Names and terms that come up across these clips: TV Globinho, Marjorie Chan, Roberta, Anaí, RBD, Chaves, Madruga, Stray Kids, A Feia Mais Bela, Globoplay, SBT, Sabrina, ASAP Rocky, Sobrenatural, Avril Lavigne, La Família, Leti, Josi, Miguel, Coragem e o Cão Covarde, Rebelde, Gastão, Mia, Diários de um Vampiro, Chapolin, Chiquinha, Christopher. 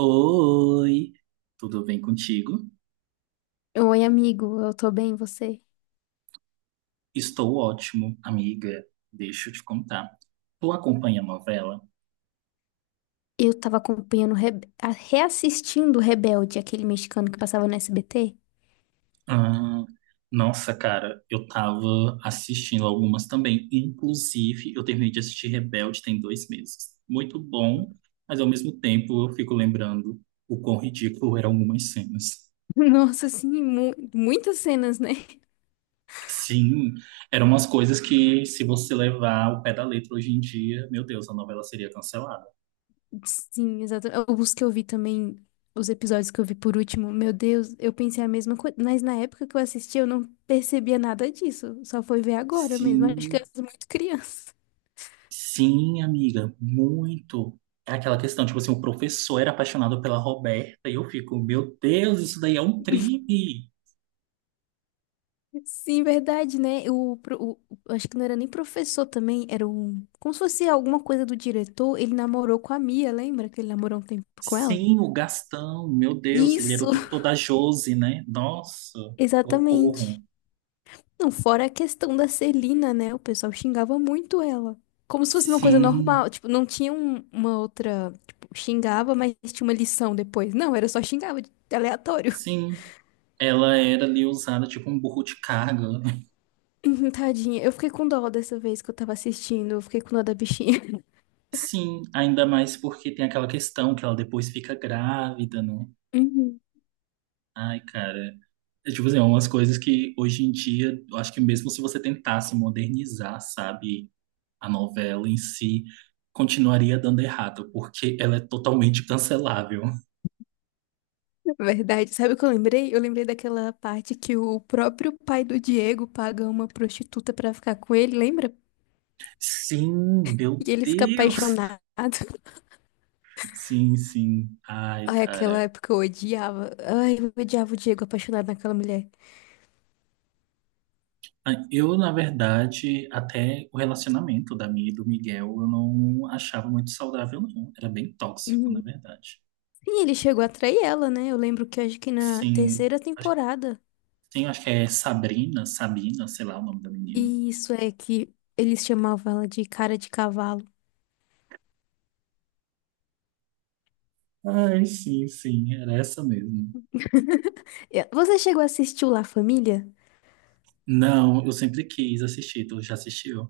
Oi, tudo bem contigo? Oi, amigo, eu tô bem, e você? Estou ótimo, amiga. Deixa eu te contar. Tu acompanha a novela? Eu tava acompanhando, reassistindo o Rebelde, aquele mexicano que passava no SBT. Ah, nossa, cara, eu tava assistindo algumas também. Inclusive, eu terminei de assistir Rebelde tem 2 meses. Muito bom, mas ao mesmo tempo eu fico lembrando o quão ridículo eram algumas cenas. Nossa, sim, muitas cenas, né? Sim, eram umas coisas que, se você levar o pé da letra hoje em dia, meu Deus, a novela seria cancelada. Sim, exato. Os que eu vi também, os episódios que eu vi por último, meu Deus, eu pensei a mesma coisa, mas na época que eu assisti eu não percebia nada disso, só foi ver agora mesmo, acho que Sim. eu era muito criança. Sim, amiga, muito. É aquela questão, tipo assim, o professor era apaixonado pela Roberta e eu fico, meu Deus, isso daí é um crime. Sim, verdade, né? O, pro- o- Acho que não era nem professor também, era um. Como se fosse alguma coisa do diretor. Ele namorou com a Mia, lembra que ele namorou um tempo com ela? Sim, o Gastão, meu Deus, ele era o Isso! tutor da Josi, né? Nossa, Exatamente. socorro. Não, fora a questão da Celina, né? O pessoal xingava muito ela. Como se fosse uma coisa Sim, normal. Tipo, não tinha uma outra. Tipo, xingava, mas tinha uma lição depois. Não, era só xingava, aleatório. sim. Ela era ali usada tipo um burro de carga, né? Tadinha. Eu fiquei com dó dessa vez que eu tava assistindo. Eu fiquei com dó da bichinha. Sim, ainda mais porque tem aquela questão que ela depois fica grávida, né? Ai, cara. É, tipo assim, é umas coisas que hoje em dia, eu acho que mesmo se você tentasse modernizar, sabe, a novela em si, continuaria dando errado, porque ela é totalmente cancelável. Verdade. Sabe o que eu lembrei? Eu lembrei daquela parte que o próprio pai do Diego paga uma prostituta pra ficar com ele, lembra? Sim, meu E ele fica Deus! apaixonado. Sim, sim. Ai, Ai, aquela cara. época eu odiava. Ai, eu odiava o Diego apaixonado naquela mulher. Ai, eu, na verdade, até o relacionamento da Mia e do Miguel, eu não achava muito saudável, não. Era bem tóxico, na Uhum. verdade. Sim, ele chegou a trair ela, né? Eu lembro que acho que na Sim, terceira acho, temporada. sim, acho que é Sabrina, Sabina, sei lá o nome da menina. E isso é que eles chamavam ela de cara de cavalo. Ai, sim, sim, era essa mesmo. Você chegou a assistir o La Família? Não, eu sempre quis assistir, tu já assistiu?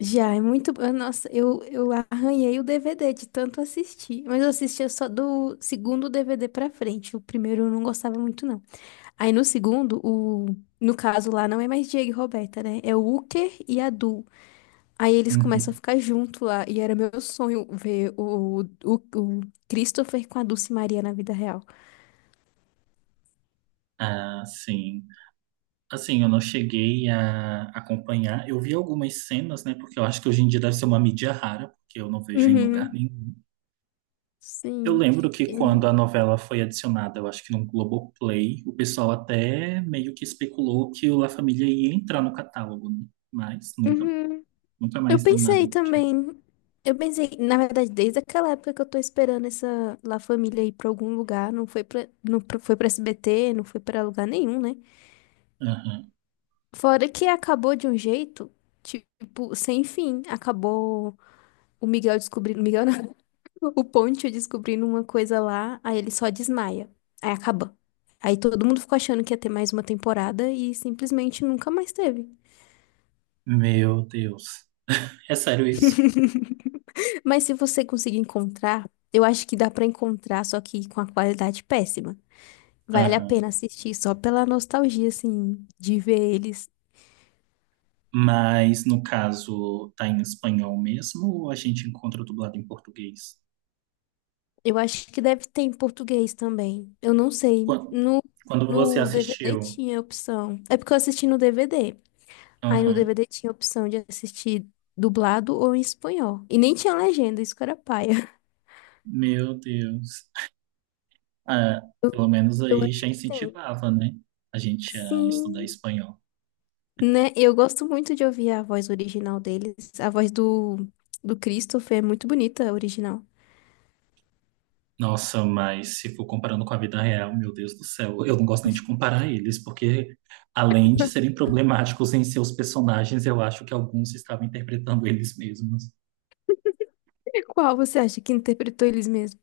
Já, é muito bom. Nossa, eu arranhei o DVD de tanto assistir. Mas eu assistia só do segundo DVD pra frente. O primeiro eu não gostava muito, não. Aí no segundo, no caso lá, não é mais Diego e Roberta, né? É o Uker e a Du. Aí eles começam a Uhum. ficar junto lá. E era meu sonho ver o Christopher com a Dulce Maria na vida real. Ah, sim. Assim, eu não cheguei a acompanhar. Eu vi algumas cenas, né? Porque eu acho que hoje em dia deve ser uma mídia rara, porque eu não vejo em lugar Uhum, nenhum. Eu sim. lembro que É. quando a novela foi adicionada, eu acho que no Globoplay, o pessoal até meio que especulou que o La Família ia entrar no catálogo, né? Mas nunca, Uhum. nunca Eu mais deu nada pensei do tipo. também. Eu pensei, na verdade, desde aquela época que eu tô esperando essa La Família ir pra algum lugar, foi pra SBT, não foi pra lugar nenhum, né? Aham. Fora que acabou de um jeito, tipo, sem fim. Acabou o Miguel descobrindo, Miguel não, o Ponte descobrindo uma coisa lá, aí ele só desmaia. Aí acaba. Aí todo mundo ficou achando que ia ter mais uma temporada e simplesmente nunca mais teve. Meu Deus. É sério isso? Mas se você conseguir encontrar, eu acho que dá pra encontrar, só que com a qualidade péssima. Vale a Aham. pena assistir só pela nostalgia, assim, de ver eles. Mas no caso tá em espanhol mesmo ou a gente encontra dublado em português? Eu acho que deve ter em português também. Eu não sei. Quan- No, Quando você no DVD assistiu? tinha opção. É porque eu assisti no DVD. Aí no Aham. DVD tinha opção de assistir dublado ou em espanhol. E nem tinha legenda, isso que era paia. Meu Deus. Ah, Eu, pelo menos eu aí já acho que tem. incentivava, né? A gente a estudar Sim. espanhol. Né? Eu gosto muito de ouvir a voz original deles. A voz do Christopher é muito bonita, a original. Nossa, mas se for comparando com a vida real, meu Deus do céu, eu não gosto nem de comparar eles, porque além de serem problemáticos em seus personagens, eu acho que alguns estavam interpretando eles mesmos. E qual você acha que interpretou eles mesmos?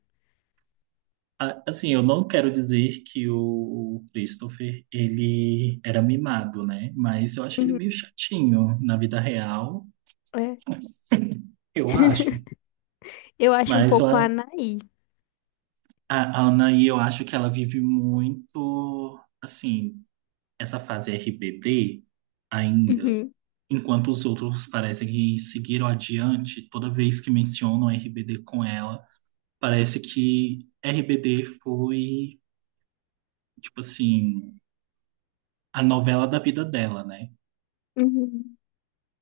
Assim, eu não quero dizer que o Christopher, ele era mimado, né? Mas eu acho ele meio Uhum, chatinho na vida real, é. eu acho. Eu acho um Mas eu pouco a Anaí. a Anaí, eu acho que ela vive muito, assim, essa fase RBD ainda. Uhum, Enquanto os outros parecem que seguiram adiante, toda vez que mencionam RBD com ela, parece que RBD foi, tipo assim, a novela da vida dela, né? uhum.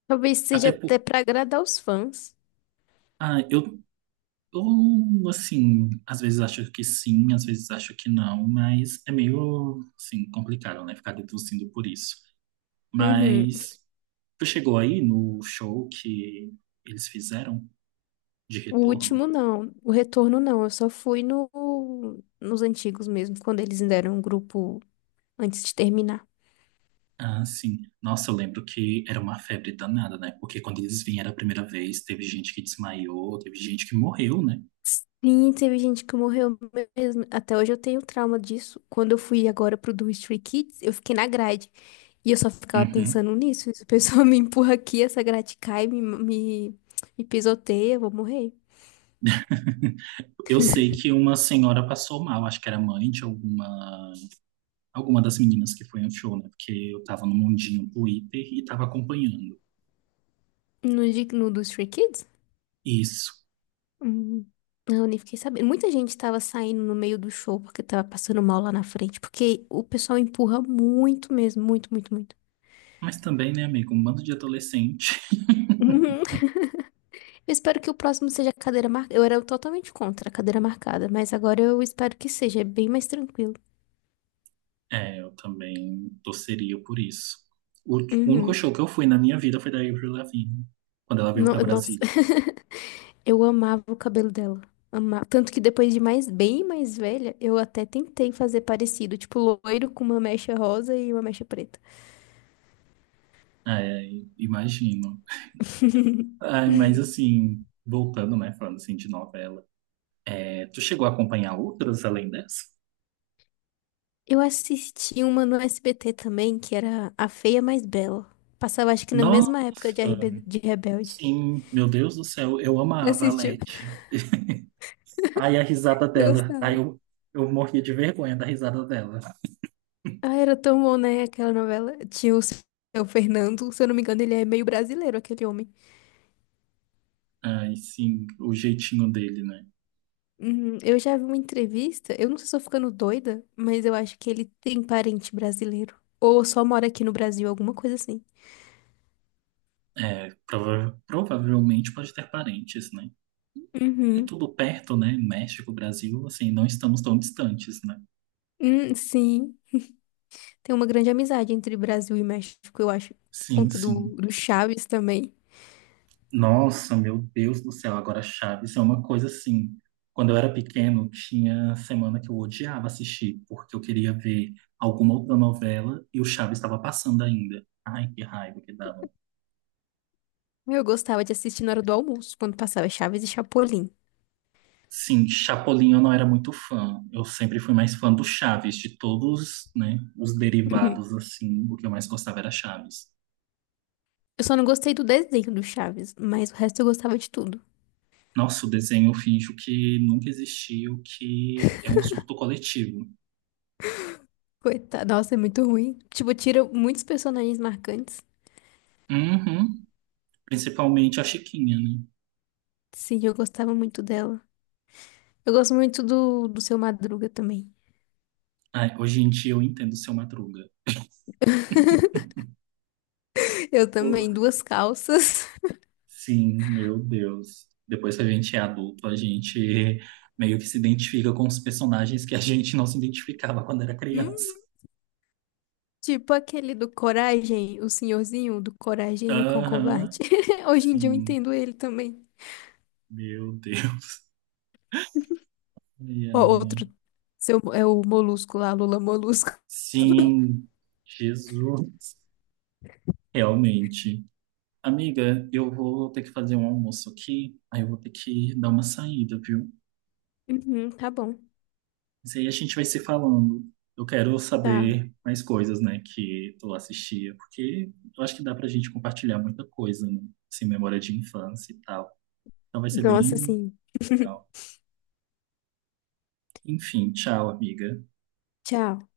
Talvez Até seja até pra agradar os fãs. ah, eu, assim, às vezes acho que sim, às vezes acho que não, mas é meio, assim, complicado, né? Ficar deduzindo por isso. Uhum. Mas tu chegou aí no show que eles fizeram de O retorno? último não, o retorno não. Eu só fui no, nos antigos mesmo, quando eles ainda eram um grupo antes de terminar. Ah, sim. Nossa, eu lembro que era uma febre danada, né? Porque quando eles vieram a primeira vez, teve gente que desmaiou, teve gente que morreu, né? Sim, teve gente que morreu mesmo. Até hoje eu tenho trauma disso. Quando eu fui agora pro do Stray Kids, eu fiquei na grade. E eu só ficava Uhum. pensando nisso. Se a pessoa me empurra aqui, essa grade cai, me pisoteia, eu vou morrer. Eu sei que uma senhora passou mal, acho que era mãe de alguma alguma das meninas que foi no show, né? Porque eu tava no mundinho Twitter e tava acompanhando No do Stray Kids? isso. Hum, não, nem fiquei sabendo. Muita gente tava saindo no meio do show porque tava passando mal lá na frente. Porque o pessoal empurra muito mesmo, muito, muito, muito. Mas também, né, amigo, um bando de adolescente. Eu espero que o próximo seja a cadeira marcada. Eu era totalmente contra a cadeira marcada, mas agora eu espero que seja, é bem mais tranquilo. É, eu também torceria por isso. O o único Uhum. show que eu fui na minha vida foi da Avril Lavigne, quando ela veio pra Nossa, Brasília. eu amava o cabelo dela. Amava. Tanto que depois de mais, bem mais velha, eu até tentei fazer parecido, tipo loiro com uma mecha rosa e uma mecha preta. É, imagino. Ai, mas assim, voltando, né, falando assim de novela. É, tu chegou a acompanhar outras além dessa? Eu assisti uma no SBT também, que era A Feia Mais Bela. Passava, acho que na Nossa, mesma época de Rebelde. sim, meu Deus do céu, eu Você amava a assistiu? Leti. Aí a risada Eu dela. Aí gostava. Eu morria de vergonha da risada dela. Ah, era tão bom, né? Aquela novela. Tinha o seu Fernando, se eu não me engano, ele é meio brasileiro, aquele homem. Ai, sim, o jeitinho dele, né? Eu já vi uma entrevista, eu não sei se eu tô ficando doida, mas eu acho que ele tem parente brasileiro. Ou só mora aqui no Brasil, alguma coisa assim. É, provavelmente pode ter parentes, né? É Uhum. tudo perto, né? México, Brasil, assim, não estamos tão distantes, né? Sim. Tem uma grande amizade entre Brasil e México, eu acho. Por Sim, conta do, sim. do Chaves também. Nossa, meu Deus do céu, agora Chaves é uma coisa assim. Quando eu era pequeno, tinha semana que eu odiava assistir, porque eu queria ver alguma outra novela e o Chaves estava passando ainda. Ai, que raiva que dava. Eu gostava de assistir na hora do almoço, quando passava Chaves e Chapolin. Sim, Chapolin eu não era muito fã. Eu sempre fui mais fã do Chaves, de todos, né, os Uhum. derivados, assim, o que eu mais gostava era Chaves. Eu só não gostei do desenho do Chaves, mas o resto eu gostava de tudo. Nossa, o desenho eu finjo que nunca existiu, que é um surto coletivo. Coitada, nossa, é muito ruim. Tipo, tira muitos personagens marcantes. Uhum. Principalmente a Chiquinha, né? Sim, eu gostava muito dela. Eu gosto muito do Seu Madruga também. Ai, hoje em dia eu entendo o seu Madruga. Eu também, Por- duas calças. Sim, meu Deus. Depois que a gente é adulto, a gente meio que se identifica com os personagens que a gente não se identificava quando era criança. Hum, tipo aquele do Coragem, o senhorzinho do Coragem e o Cão Covarde. Aham, Hoje em dia eu sim. entendo ele também. Meu Deus. Ai, Ó, ai. outro, seu, é o Molusco lá, Lula Molusco. Sim, Jesus. Realmente. Amiga, eu vou ter que fazer um almoço aqui, aí eu vou ter que dar uma saída, viu? Uhum, tá bom. Mas aí a gente vai se falando. Eu quero Tá. saber mais coisas, né, que tu assistia, porque eu acho que dá pra gente compartilhar muita coisa, né? Assim, memória de infância e tal. Então vai ser Nossa, bem sim. legal. Enfim, tchau, amiga. Tchau.